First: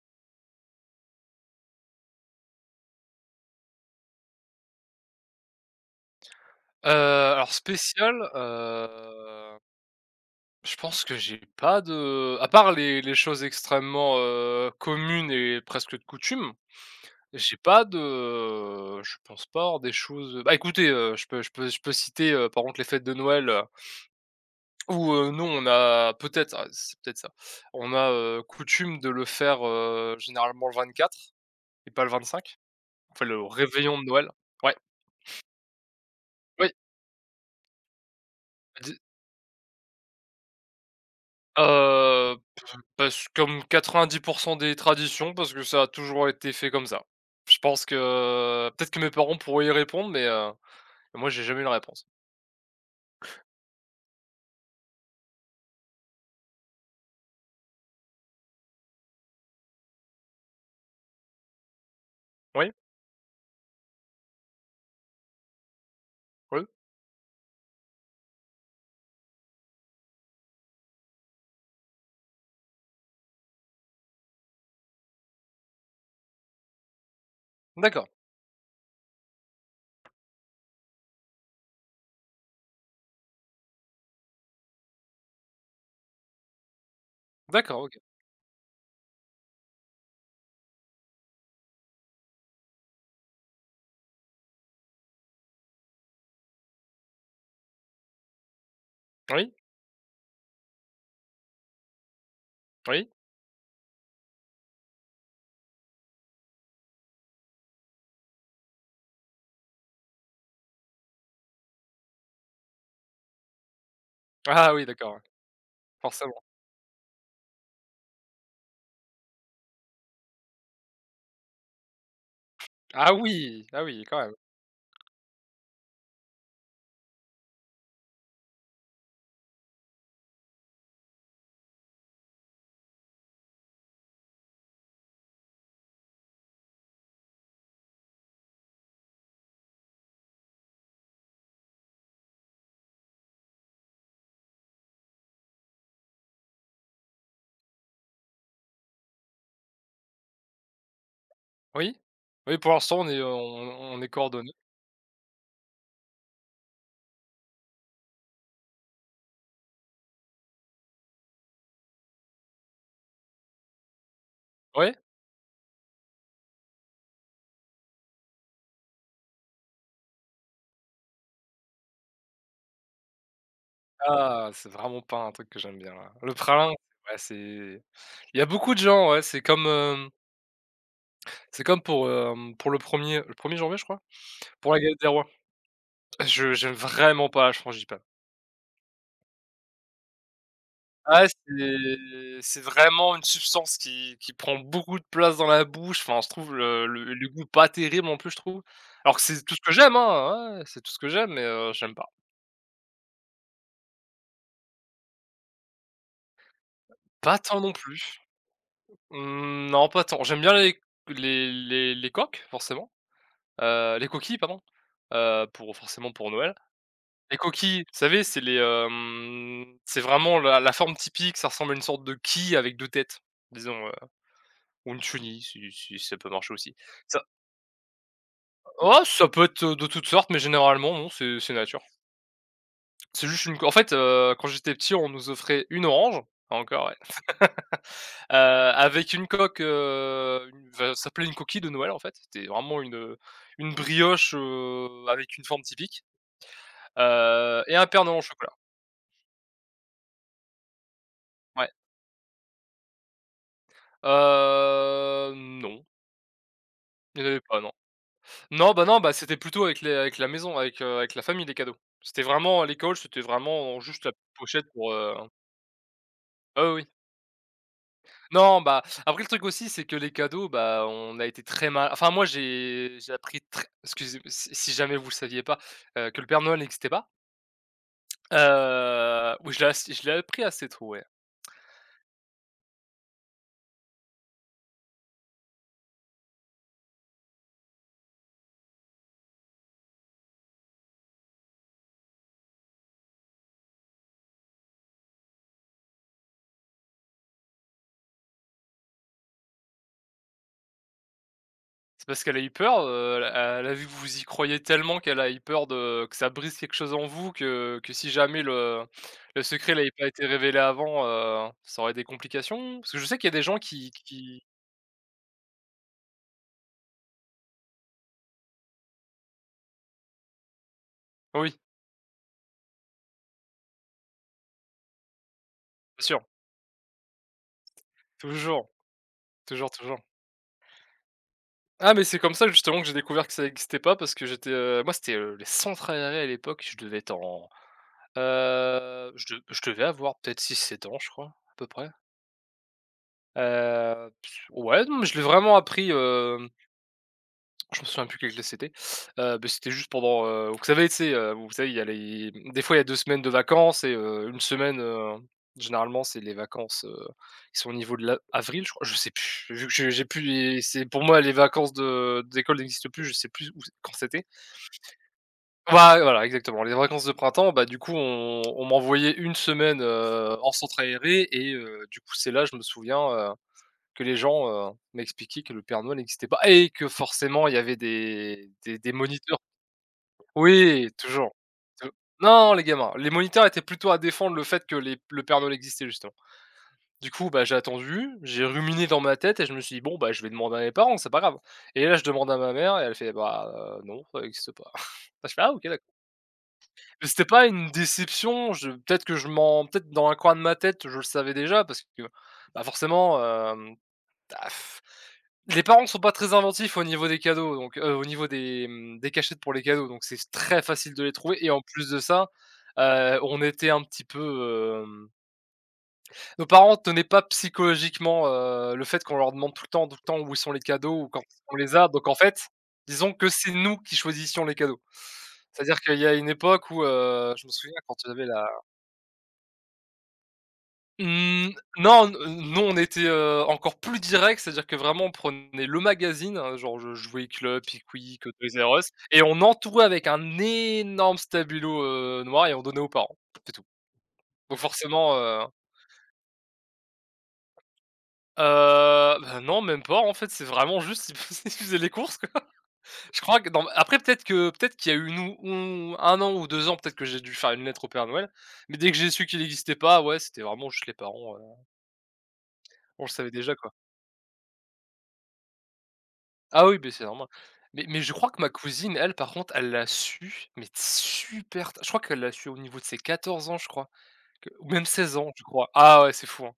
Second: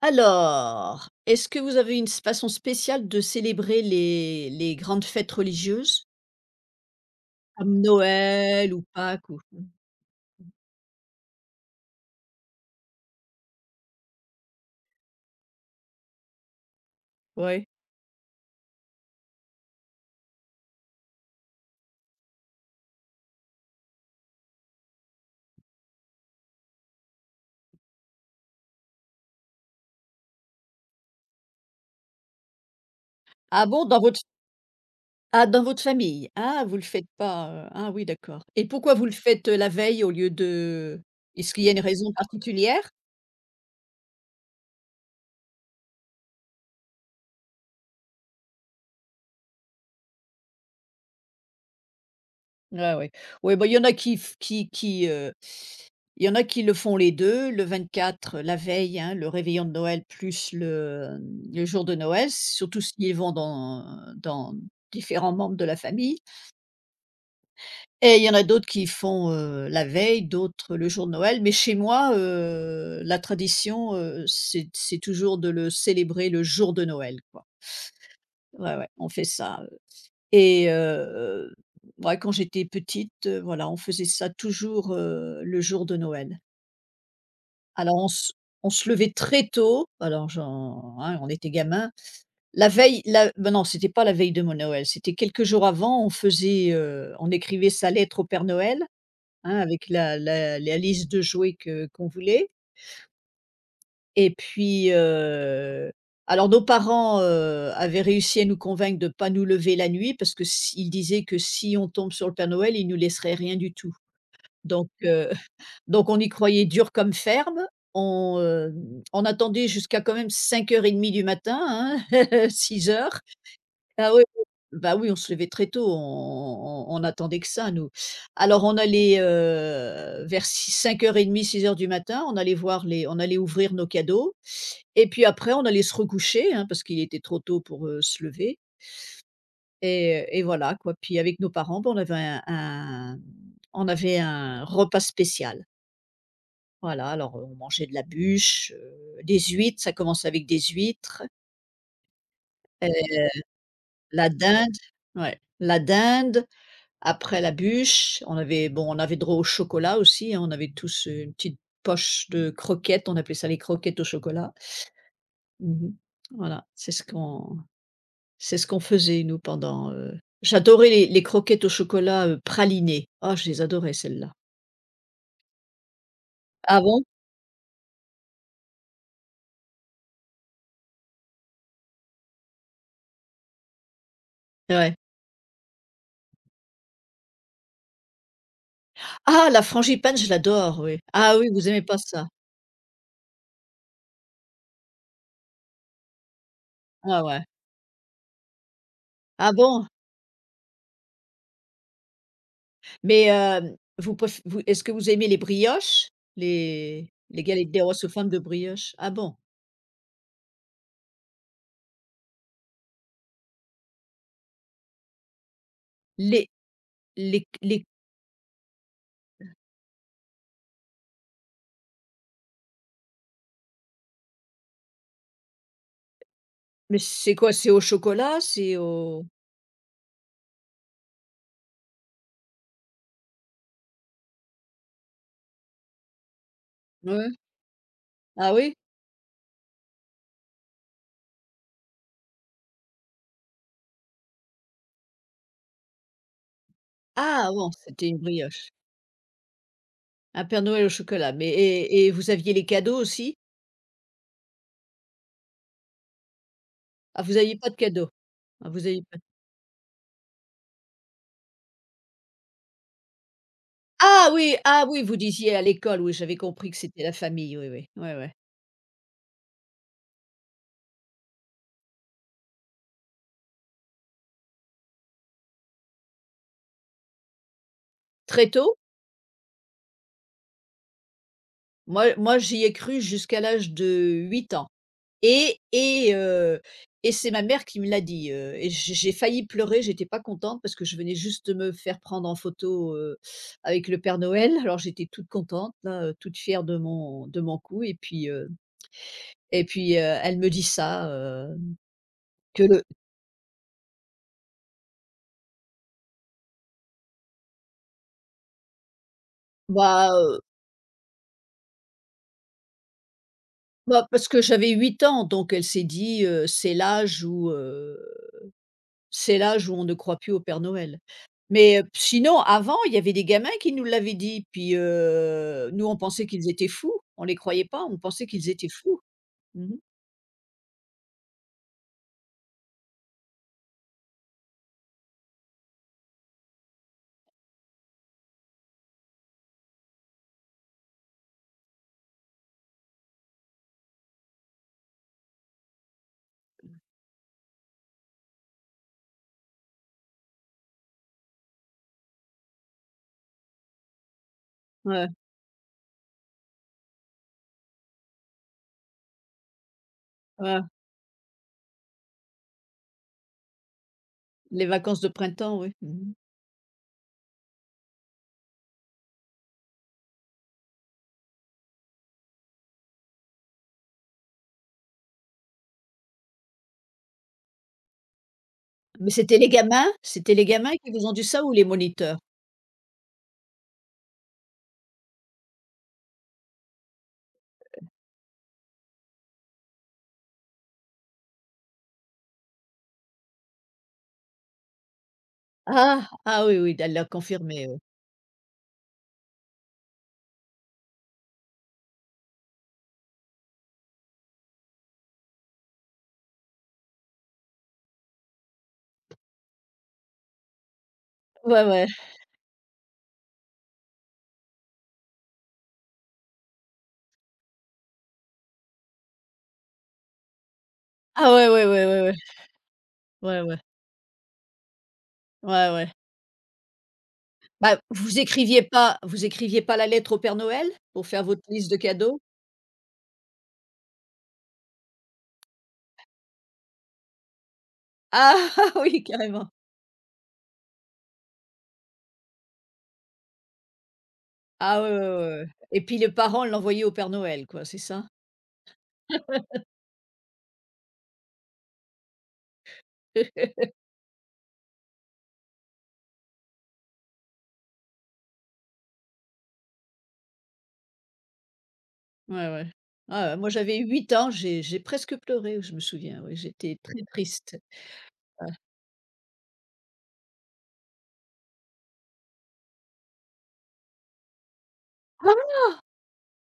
Alors, est-ce que vous avez une s façon spéciale de célébrer les grandes fêtes religieuses? Heu, alors Comme spécial, Noël ou Pâques ou je pense que j'ai pas de à part les choses extrêmement, communes et presque de coutume. J'ai ouais. pas de je pense pas avoir des choses. Bah, écoutez, je peux citer, par contre les fêtes de Noël, où, nous on a peut-être ah, c'est peut-être ça. On a, coutume de le faire, généralement le 24 et pas le 25. On fait le Ah bon, réveillon dans de votre Noël. Ouais, dans votre famille? Ah, oui. vous le faites pas, ah oui d'accord, et pourquoi vous le faites, la veille. Au lieu de Est-ce qu'il y a une raison Heu, particulière? Parce comme 90% des traditions, parce que ça a toujours été fait comme ça. Je pense que peut-être que mes parents pourraient y répondre, mais moi j'ai jamais eu la réponse. Ouais, ouais. Ouais, bah, il y en a qui f qui, il y en a qui le font les deux, le 24, la veille, hein, le réveillon de Noël plus le jour de Noël, Oui? surtout s'ils vont dans différents membres de la famille, Oui? et il y en a d'autres qui font, la veille, d'autres le jour de Noël. Mais chez moi, la tradition, c'est toujours de le célébrer le jour de Noël, quoi. D'accord. Ouais, ouais, on fait ça, et ouais, quand j'étais petite, voilà, on faisait ça toujours, le jour de Noël. D'accord, Alors OK. on se levait très tôt, alors j'en hein, on était gamin. La veille la Bah, non, c'était pas la veille de mon Noël, c'était quelques jours avant, on écrivait sa lettre au Père Noël, Oui? hein, avec la liste de jouets que qu'on voulait. Oui? Et puis, alors nos parents, avaient réussi à nous convaincre de ne pas nous lever la nuit, parce que s ils disaient que si on tombe sur le Père Noël, il nous laisserait rien du tout. Ah oui, Donc d'accord, ouais, heu, donc on y forcément. croyait dur comme ferme. On attendait jusqu'à quand même 5h30 du matin, hein, six Ah heures. oui! Ah oui, Ah quand oui, même. oui. Bah oui, on se levait très tôt, on attendait que ça nous. Alors on allait, vers si 6 heures du matin, on allait voir les on allait ouvrir nos cadeaux, et puis après on allait se recoucher, hein, parce qu'il était trop tôt pour, se lever, et voilà quoi. Puis avec nos parents, bah, on avait un repas spécial. Voilà, alors, on mangeait de la bûche, des huîtres, ça commence avec des huîtres, Oui? Oui, pour heu, l'instant, on est la coordonnés. dinde, ouais, la dinde. Après la bûche, on avait droit au chocolat aussi, hein, on avait tous, une petite poche de croquettes, on appelait ça les croquettes au chocolat. Oui. Mmh. Voilà, c'est ce qu'on faisait nous j'adorais les croquettes au chocolat, pralinées. Ah je les adorais celles-là. Ah, c'est vraiment pas un truc que j'aime bien, ouais. Le pralin, Ah bon? ouais, c'est il y a beaucoup de gens, ouais, c'est comme, c'est comme pour, pour le premier janvier, je crois? Pour la Ouais. galette des rois. Je j'aime vraiment pas la frangipane. Ah la frangipane je l'adore, oui. Ah, Ah oui, vous aimez c'est pas ça? c'est vraiment une substance qui prend beaucoup de place dans la bouche, enfin, je trouve le le Ah le ouais. goût pas terrible non plus, je trouve. Alors que c'est Ah tout ce que bon? j'aime, hein, ouais, c'est tout ce que j'aime, mais j'aime pas. Mais, vous préf vous est-ce que vous aimez les brioches? Les Pas les tant galettes non des roses sous plus. forme de brioche? Ah bon? Mmh, non, pas tant. J'aime bien les coques, forcément, les coquilles, pardon, pour forcément pour Les Noël. Les coquilles, les vous savez, c'est les, c'est vraiment la forme typique, ça ressemble à une sorte de quille avec 2 têtes, disons, ou une chenille, si ça peut marcher aussi. Mais Ça c'est quoi? C'est au chocolat? C'est oh, au ça peut être, de toutes sortes, mais généralement non, c'est nature. C'est juste une co en fait, quand j'étais petit, on nous offrait une orange, encore ouais, Ouais. Ah oui? avec une coque, une enfin, ça s'appelait une coquille de Noël en fait. C'était vraiment une brioche, avec une forme typique, Ah bon, et un Père c'était une Noël au chocolat. brioche. Un Père Noël au chocolat, mais Ouais. et vous aviez les cadeaux aussi? Non, il Ah, y en vous avait aviez pas pas non. de cadeaux? Ah, Non, bah vous non, aviez bah, pas. c'était plutôt avec les avec la maison, avec, avec la famille, les cadeaux. C'était vraiment à l'école, c'était vraiment juste la Ah oui, pochette ah pour, oui, vous disiez à l'école, oui, j'avais compris ah que oui, oui. c'était la famille, oui, oui. Ouais, ouais. Non, bah, après le truc aussi, c'est que les cadeaux, bah, on a été très mal enfin moi j'ai appris très excusez si jamais vous le saviez pas, que le Père Noël n'existait pas. Très tôt? Oui, je l'ai appris assez tôt, ouais. Moi, j'y ai cru jusqu'à l'âge de 8 ans. Et et heu et c'est ma mère qui me l'a dit, et j'ai failli pleurer, j'étais pas contente parce que je venais juste de me faire prendre en photo, avec le Père Noël. Alors j'étais toute contente là, toute fière de mon coup, elle me dit ça, C'est parce qu'elle a eu que le. peur, elle a vu que vous y croyez tellement qu'elle a eu peur de que ça brise quelque chose en vous que si jamais le secret n'avait pas bah, été heu, révélé avant, ça aurait des complications? Parce que je sais qu'il y a des gens qui Bah, parce qui que j'avais 8 ans, donc elle s'est dit, C'est l'âge où on ne croit plus au Père Noël. oui, Mais, sinon avant, il y avait des gamins qui nous l'avaient dit, puis, nous on bien sûr, pensait qu'ils étaient fous, on les croyait pas, on pensait qu'ils étaient toujours, fous. toujours, Mmh. toujours. Ah mais c'est comme ça justement que j'ai découvert que ça n'existait pas parce que j'étais, moi c'était, les centres aérés à l'époque, je devais être en, je devais avoir peut-être six sept ans je crois, à peu près. Heu, ouais, non mais je l'ai vraiment appris, euh, je me souviens plus quelle classe c'était. Beh, c'était juste pendant, vous savez, tu sais, vous savez, il y a les des fois, il y a 2 semaines de vacances et 1 semaine, Ouais, généralement, c'est les vacances, qui sont au niveau de l'a avril, je crois, je sais plus. Vu que j'ai plus ouais, les c'est pour moi, les vacances de d'école n'existent plus, je sais plus où quand c'était. les vacances de printemps, oui. Voi Mmh. voilà, exactement, les vacances de printemps, bah, du coup, on m'envoyait une semaine, en centre aéré et du coup, c'est là, je me souviens, que les gens, m'expliquaient que le Père Noël n'existait pas et que forcément il y avait des Mais moniteurs c'était les gamins oui, qui vous ont dit toujours. ça ou les Tou moniteurs? Non, les gamins, les moniteurs étaient plutôt à défendre le fait que les le Père Noël existait justement. Du coup, bah, j'ai attendu, j'ai ruminé dans ma tête et je me suis dit: «Bon, bah, je vais demander à mes parents, c'est pas grave» et là, je demande à ma mère et elle fait: «Bah, non, ça n'existe pas». Je fais: «Ah OK, d'accord». Ah! Ah oui, oui, elle l'a Mais c'était pas confirmé, une oui. déception, je peut-être que je m'en peut-être dans un coin de ma tête, je le savais déjà parce que, bah, forcément, hem, bah, les parents sont pas très inventifs au niveau des cadeaux, donc au niveau des, des cachettes pour les cadeaux, donc c'est très facile de les trouver et en Ouais, ouais. plus de ça, on était un petit peu, hem nos parents tenaient pas psychologiquement, le fait qu'on leur demande tout le temps où sont les cadeaux ou quand Ah ouais, on ouais, les ouais, a, ouais, donc en ouais, fait, disons que ouais, c'est ouais, nous qui choisissions les cadeaux. ouais, C'est-à-dire ouais. qu'il y a une époque où, je me souviens Bah, quand j'avais la vous écriviez pas la lettre au Père Noël pour faire votre Mmh, liste de non, n cadeaux? nous on était, encore plus direct, c'est-à-dire que vraiment on prenait le magazine, hein, genre je jouais Club, Pickwick, Ah Toys R Us oui, et on carrément. entourait avec un énorme stabilo, noir et on donnait aux parents, c'est tout. Donc Ah ouais, ouais, forcément, ouais, ouais. Et puis les parents l'envoyaient au Père Noël, quoi, c'est ça? Bah, non même pas en fait, c'est vraiment juste ils faisaient les courses, quoi. Je crois que dans après peut-être qu'il y a eu une ou 1 an ou 2 ans, peut-être que j'ai dû faire une lettre au Père Noël, mais dès que j'ai su qu'il n'existait pas, ouais, c'était vraiment juste les parents, Ouais, ouais. on le savait Ah ouais, moi déjà, quoi. j'avais 8 ans, j'ai presque pleuré, je me souviens, oui, Ah oui, j'étais beh, très c'est normal. triste. Mais je crois que Ouais. ma cousine, elle, par contre, elle l'a su, mais super ta je crois qu'elle l'a su au niveau de ses 14 ans, je crois, que ou même 16 ans, je crois. Ah ouais, c'est fou, hein.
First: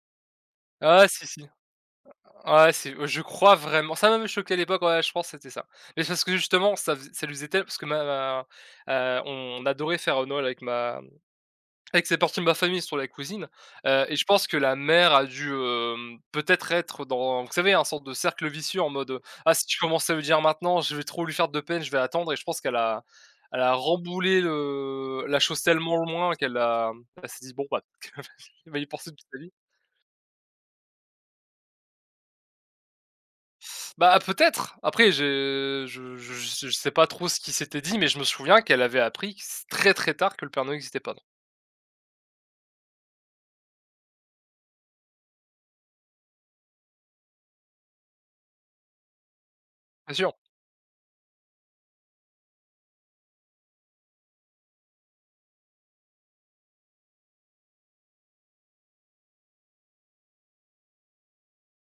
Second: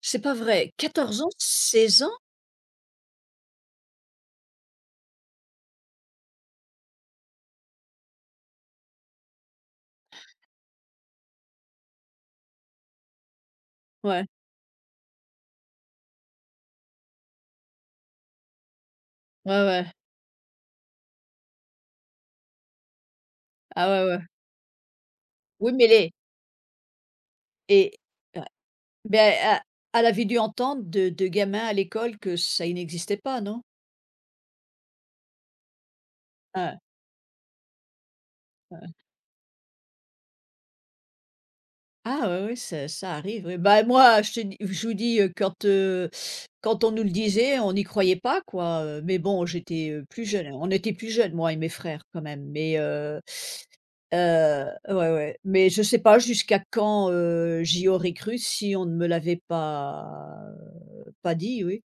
C'est pas vrai? Ah quatorze si, ans? si. 16 ans? Ah c'est ouais, je crois vraiment ça m'avait choqué à l'époque, ouais, je pense que c'était ça. Mais c'est parce que justement, ça fais ça lui faisait tel parce que ma, on adorait faire, Noël avec ma avec c'est partie de ma famille sur la cuisine, et je Ouais, pense que la mère a dû, peut-être être dans vous savez, un sorte de cercle vicieux en mode, ouais, «Ah si je ouais. commence à lui dire maintenant, je vais trop lui faire de peine, je vais attendre» et je pense qu'elle a elle a Ah ouais, ouais. remboulé le la chose Oui, mais tellement les loin qu'elle a elle s'est dit: «Bon bah, et ouais. il va y penser toute sa vie». Ben, e elle avait dû entendre de gamins à l'école que ça n'existait pas, non? Bah, peut-être! Après j'ai Ouais, je ouais. sais pas trop ce qui s'était dit, mais je me souviens qu'elle avait appris très, très tard que le Père Noël existait pas, non. Ah ouais, ouais, ça arrive, oui. Bah, moi, je vous dis, quand on nous le disait, on n'y croyait pas, quoi, mais bon, j'étais, C'est plus sûr. jeune. On était plus jeunes, moi et mes frères, quand même, mais ouais, ouais, mais je sais pas jusqu'à quand, j'y aurais cru si on ne me l'avait pas, dit, oui.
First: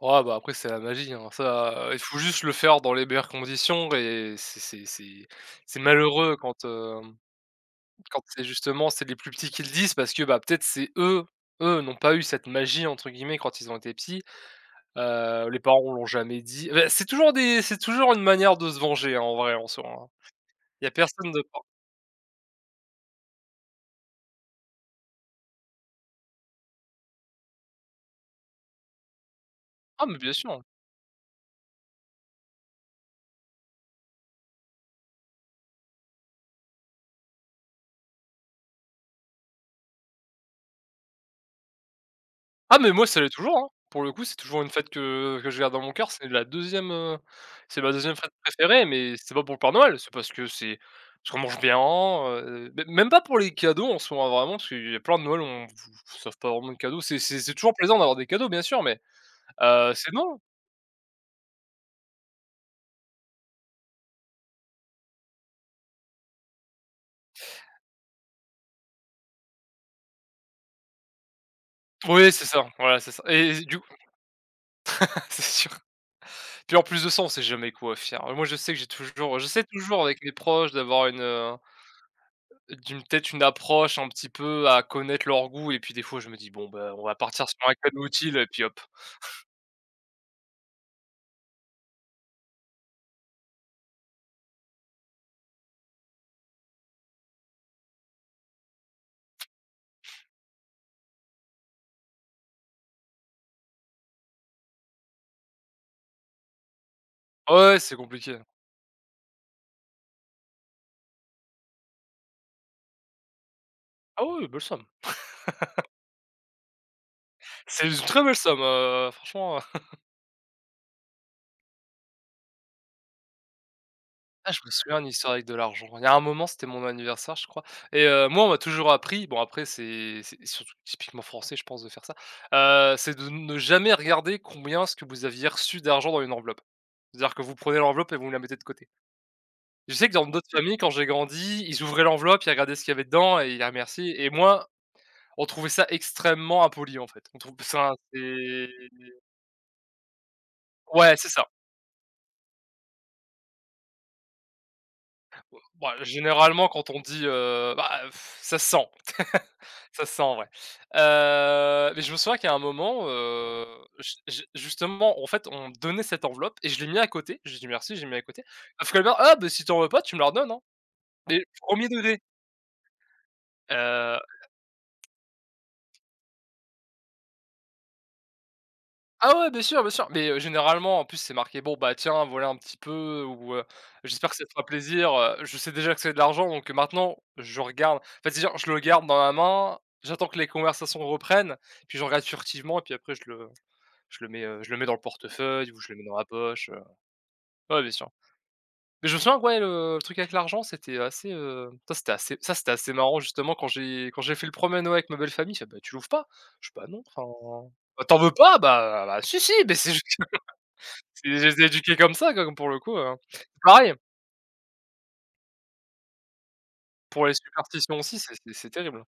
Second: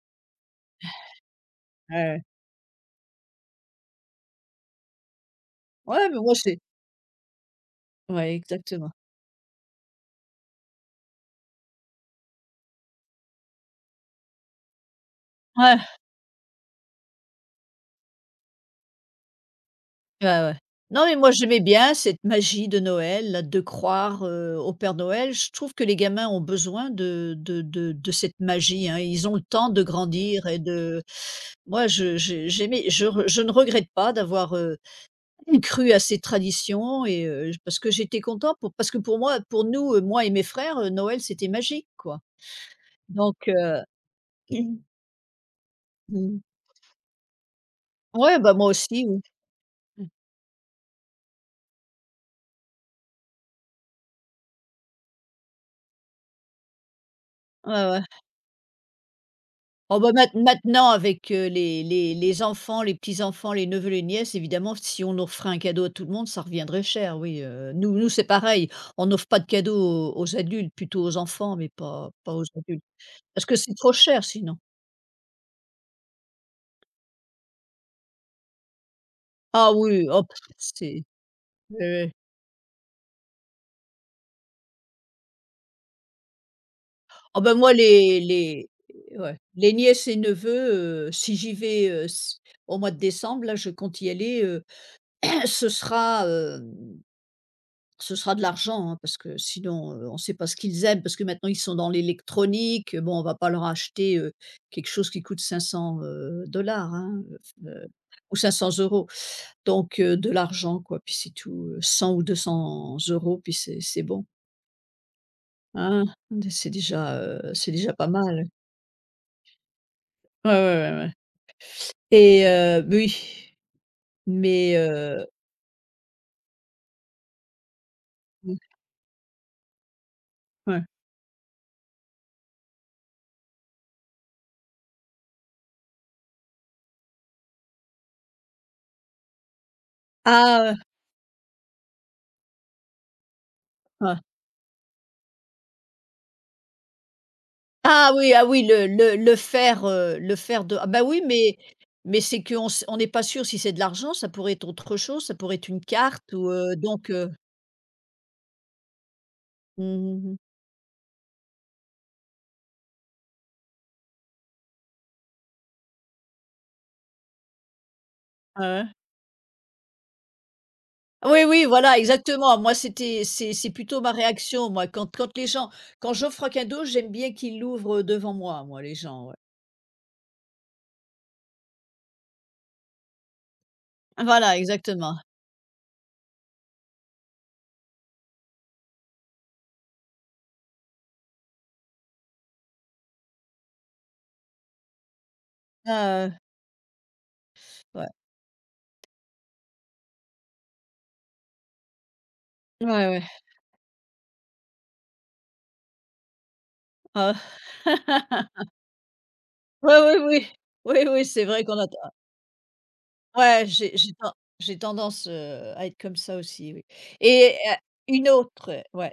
Ouais, bah, après c'est la magie, hein. Ça, Ouais, il faut ouais. juste le faire dans les meilleures conditions et c'est Ouais, mais moi, malheureux c'est quand, quand ouais, c'est justement exactement. c'est les plus petits qui le disent parce que, bah, peut-être c'est eux n'ont pas eu cette «magie» entre guillemets quand ils ont été petits. Les Ouais. parents l'ont jamais dit. Bah, c'est toujours des c'est toujours une manière de se venger, hein, en vrai en soi, hein. Ouais, ouais. Il y a Non, mais moi personne de j'aimais bien cette magie de Noël, là, de croire, au Père Noël. Je trouve que les gamins ont besoin de cette magie, hein. Ils ont le temps de ah mais bien grandir et sûr. de moi je j'ai j'aimais je re je ne regrette pas d'avoir, cru à ces traditions, et parce que j'étais content pour parce que pour moi pour nous, moi et mes frères, Noël c'était magique, quoi. Ah mais moi ça l'est Donc toujours, hein. heu, Pour le coup, c'est toujours une mmh. fête que je garde dans mon cœur. C'est la deuxième e c'est ma deuxième fête Ouais, bah, moi préférée, aussi, mais oui. c'est pas pour le Père Noël, c'est parce que c'est parce qu'on mange bien, mê même pas pour les cadeaux en soi, hein, vraiment, parce qu'il y a plein de Noël, on ne savent pas vraiment de cadeaux. C'est Ouais, toujours plaisant ouais. d'avoir des cadeaux, bien sûr, mais Oh c'est bah, non. maintenant avec, les enfants, les petits-enfants, les neveux, les nièces, évidemment, si on offrait un cadeau à tout le monde, ça reviendrait cher, oui, nous nous, c'est pareil. On offre pas de cadeau aux adultes, plutôt aux enfants, mais pas Oui, pas c'est aux ça, adultes. voilà, c'est ça Parce que et c'est du coup trop cher sinon. c'est sûr. Puis en plus de ça, on sait jamais quoi faire. Moi, je sais que j'ai toujours je sais Ah toujours oui, avec hop, mes proches c'est oui, d'avoir une, oui. d'une peut-être une approche un petit peu à connaître leur goût et puis des fois je me dis: «Bon bah, on va Oh partir ben sur moi, un cadeau utile» et puis les hop. ouais, les nièces et neveux, si j'y vais, s au mois de décembre, là, je compte y aller, ce sera, Ce sera de l'argent, hein, parce que sinon, on ne sait pas ce qu'ils aiment, parce que maintenant ils sont dans l'électronique, bon, on va pas leur acheter, quelque chose qui coûte 500, dollars, hein, f Ouais, ouais, c'est ou compliqué. 500. Donc, de l'argent, quoi, puis c'est tout, 100 ou 200 euros, puis c'est bon, Ah oui, oui, belle somme. hein, c'est déjà, heu, c'est C'est déjà une pas très belle mal. somme, franchement, Ouais, ouais, ouais, ouais, et oui, ah je me mais souviens une histoire avec de l'argent. Il y a un moment, c'était mon anniversaire, je crois et moi, on m'a mmh, toujours appris, bon après c'est surtout ouais. typiquement français, je pense, de faire ça, c'est de ne jamais regarder combien ce que vous aviez reçu d'argent dans une enveloppe. C'est-à-dire que vous prenez l'enveloppe et vous la mettez de côté. Je sais que dans d'autres Ah, ouais, familles, quand j'ai grandi, ils ouvraient l'enveloppe, ils regardaient ce qu'il y avait dedans et ils la ouais. remerciaient, et moi, on trouvait ça extrêmement impoli, en fait. On trouve ça, Ah oui, ah oui, c'est le faire, le faire de ah bah ouais, oui, c'est ça. mais c'est qu'on s on n'est pas sûr si c'est de l'argent, ça pourrait être autre chose, ça pourrait être une Ouais, carte, ou, généralement, quand on donc. dit, bah, pff, ça se sent, ça se sent, mmh ouais. Mais je me souviens qu'à un moment, j j justement, en fait, on me donnait cette enveloppe et je l'ai mis à côté. J'ai dit: «Merci», j'ai mis à côté. Ah ouais? Sauf que le maire: «Ah, bah, si tu en veux pas, tu me la redonnes, hein». Mais Oui, oui, 1er voilà, degré, exactement. Moi, c'est plutôt ma heu réaction, moi, quand quand les gens quand j'offre un cadeau, j'aime bien qu'ils l'ouvrent, devant moi, moi, les gens, ouais. Ah ouais, bien sûr, mais généralement, en plus, c'est marqué: «Bon, bah, tiens, voilà un petit peu» ou «J'espère que ça te Voilà, fera plaisir, exactement. Je sais déjà que c'est de l'argent, donc maintenant, je regarde». En fait, c'est genre, je le garde dans la main, j'attends que les conversations reprennent, puis je regarde furtivement et puis après je le mets, je le mets dans le portefeuille ou je le mets dans la Ah, poche, Ouais, bien ouais. sûr. Mais je me souviens que ouais, le truc avec l'argent, c'était assez, ça, c'était assez, ça, c'était assez Ouais, marrant ouais. justement quand j'ai fait le 1er Noël avec ma belle famille, fait: «Bah, tu l'ouvres pas?» Je sais pas, non, Ah. enfin, bah, t'en veux pas?» «Bah bah, si, si, mais c'est Ouais, juste, oui, oui. Oui, oui, c'est, c'est je les vrai qu'on a éduqués comme ça, comme pour le coup, ouais, pareil, j'ai tendance, à être comme ça aussi, oui. pour les Et, superstitions aussi, une c'est autre, terrible. ouais.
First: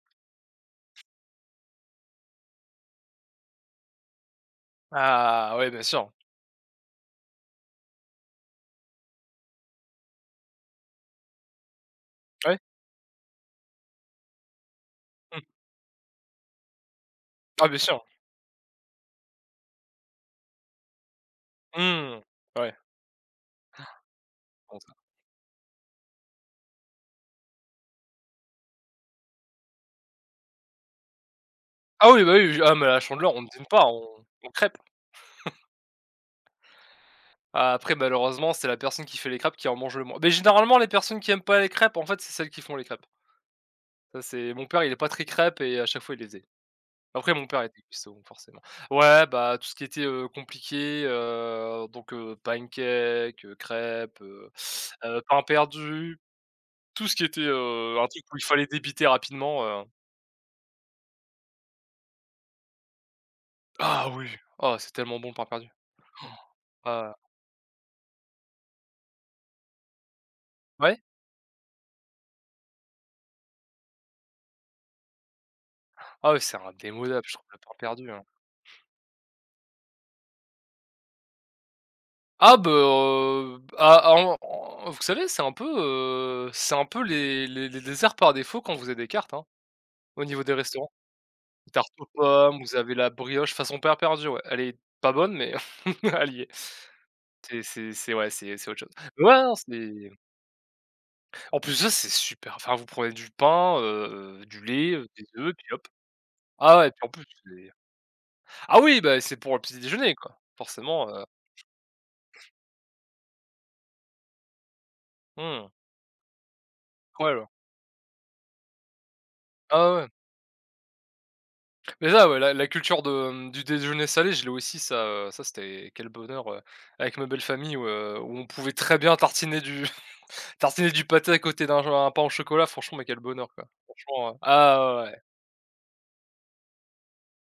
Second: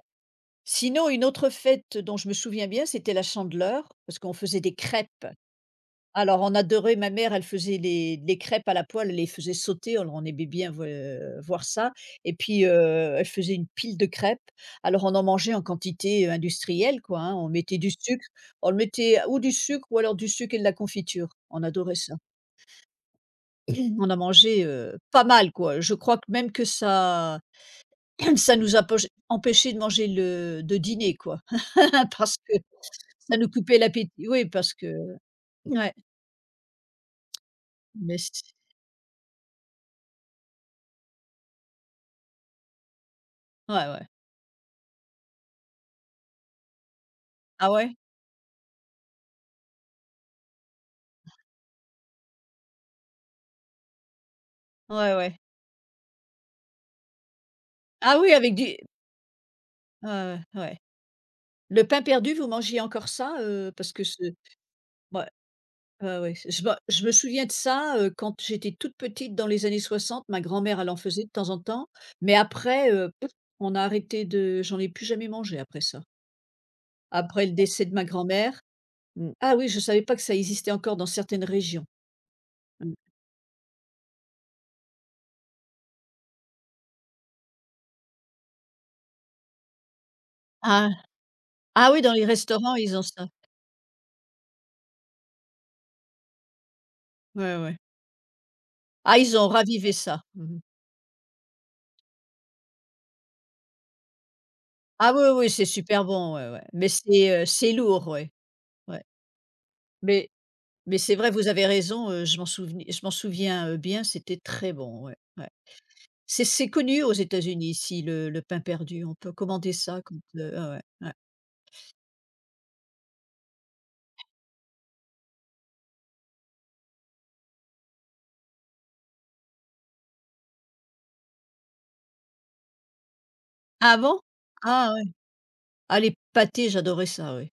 Sinon, une autre fête dont je me souviens bien, c'était la Chandeleur, parce qu'on faisait des crêpes. Ah ouais, bien sûr. Alors on adorait, ma mère, elle faisait les crêpes à la poêle, elle les faisait sauter, alors on aimait bien voir ça. Et Ouais. puis, elle faisait une pile de crêpes, alors on en Mmh. mangeait en quantité, industrielle, quoi, hein. On Ah bien mettait du sûr. sucre, on le mettait ou du sucre, ou alors du sucre et de la confiture. On adorait ça. Mmh. Ouais. On a mangé, Bon ça. Pas mal, quoi. Je crois que même que ça ça nous a poche empêchés de manger le de dîner, quoi. Ah oui, bah Parce que oui, ah mais la chandeleur, ça on ne nous dîne coupait pas, on l'appétit. Oui on parce crêpe. que ouais, Ah, après mais malheureusement, c c'est la personne qui fait les crêpes qui en mange le moins. Mais généralement les personnes qui aiment pas les crêpes, en fait, c'est celles qui font les crêpes. ouais, ouais. Ça c'est mon père, il est pas très crêpe et à chaque fois il les faisait. Après mon père Ah était ouais? cuistot, donc forcément. Ouais, bah, tout ce qui était, compliqué, donc pancakes, crêpes, Ouais, ouais. pain perdu, tout ce qui était, un Ah truc oui, où il avec fallait du débiter rapidement, ouais, ouais, ouais. Le pain perdu, vous mangiez encore ça, parce que ah ce oui! Ah c'est tellement bon, ouais, le pain perdu. ouais, ouais. Je me Ah souviens de ça, quand j'étais toute petite dans les années 60, ma grand-mère elle en ouais? faisait de temps en temps, mais après, on a arrêté de j'en ai plus jamais mangé après ça. Ah ouais, c'est indémodable, je Après trouve, le le pain décès de ma perdu, hein. grand-mère. Mmh. Ah oui, je savais pas que ça existait encore dans certaines régions. Ah bah, Mmh. ah en vous savez, c'est un peu les desserts par défaut quand vous avez des cartes, hein, au niveau des Ah. restaurants. Ah Tarte oui, aux dans les pommes, vous restaurants, avez ils ont la ça. brioche façon Père Perdu, ouais. Elle est pas bonne, mais elle y est. Ouais, C'est ouais. c'est c'est ouais, c'est autre chose. Ah, ils Ouais, ont non, ravivé c'est ça. Mmh. en plus ça, c'est super. Enfin, vous prenez du pain, du lait, Ah oui, des oui, oui, œufs, c'est puis hop. super bon, ouais, ouais. Ah Mais ouais, puis en plus, c'est, heu, c'est c'est lourd, ouais, ah oui, ouais. bah, c'est pour le petit déjeuner, Mais quoi. mais Forcément, c'est vrai, vous avez raison, je m'en souviens, bien, c'était très bon, ouais, ouais. mmh, C'est connu aux incroyable. États-Unis ici, le pain perdu, on peut commander Ah ça ouais. quand, ouais, ouais, ouais. Mais ça, ouais, la culture de mmh, du déjeuner salé, je l'ai aussi, ça, ça c'était quel bonheur, avec ma belle famille où, où on pouvait très bien tartiner du tartiner du pâté à côté d'un un pain au chocolat, franchement, mais quel bonheur, quoi. Ah bon? Franchement, Ah ah ouais, ouais. ouais. Ah, les pâtés, j'adorais ça, oui.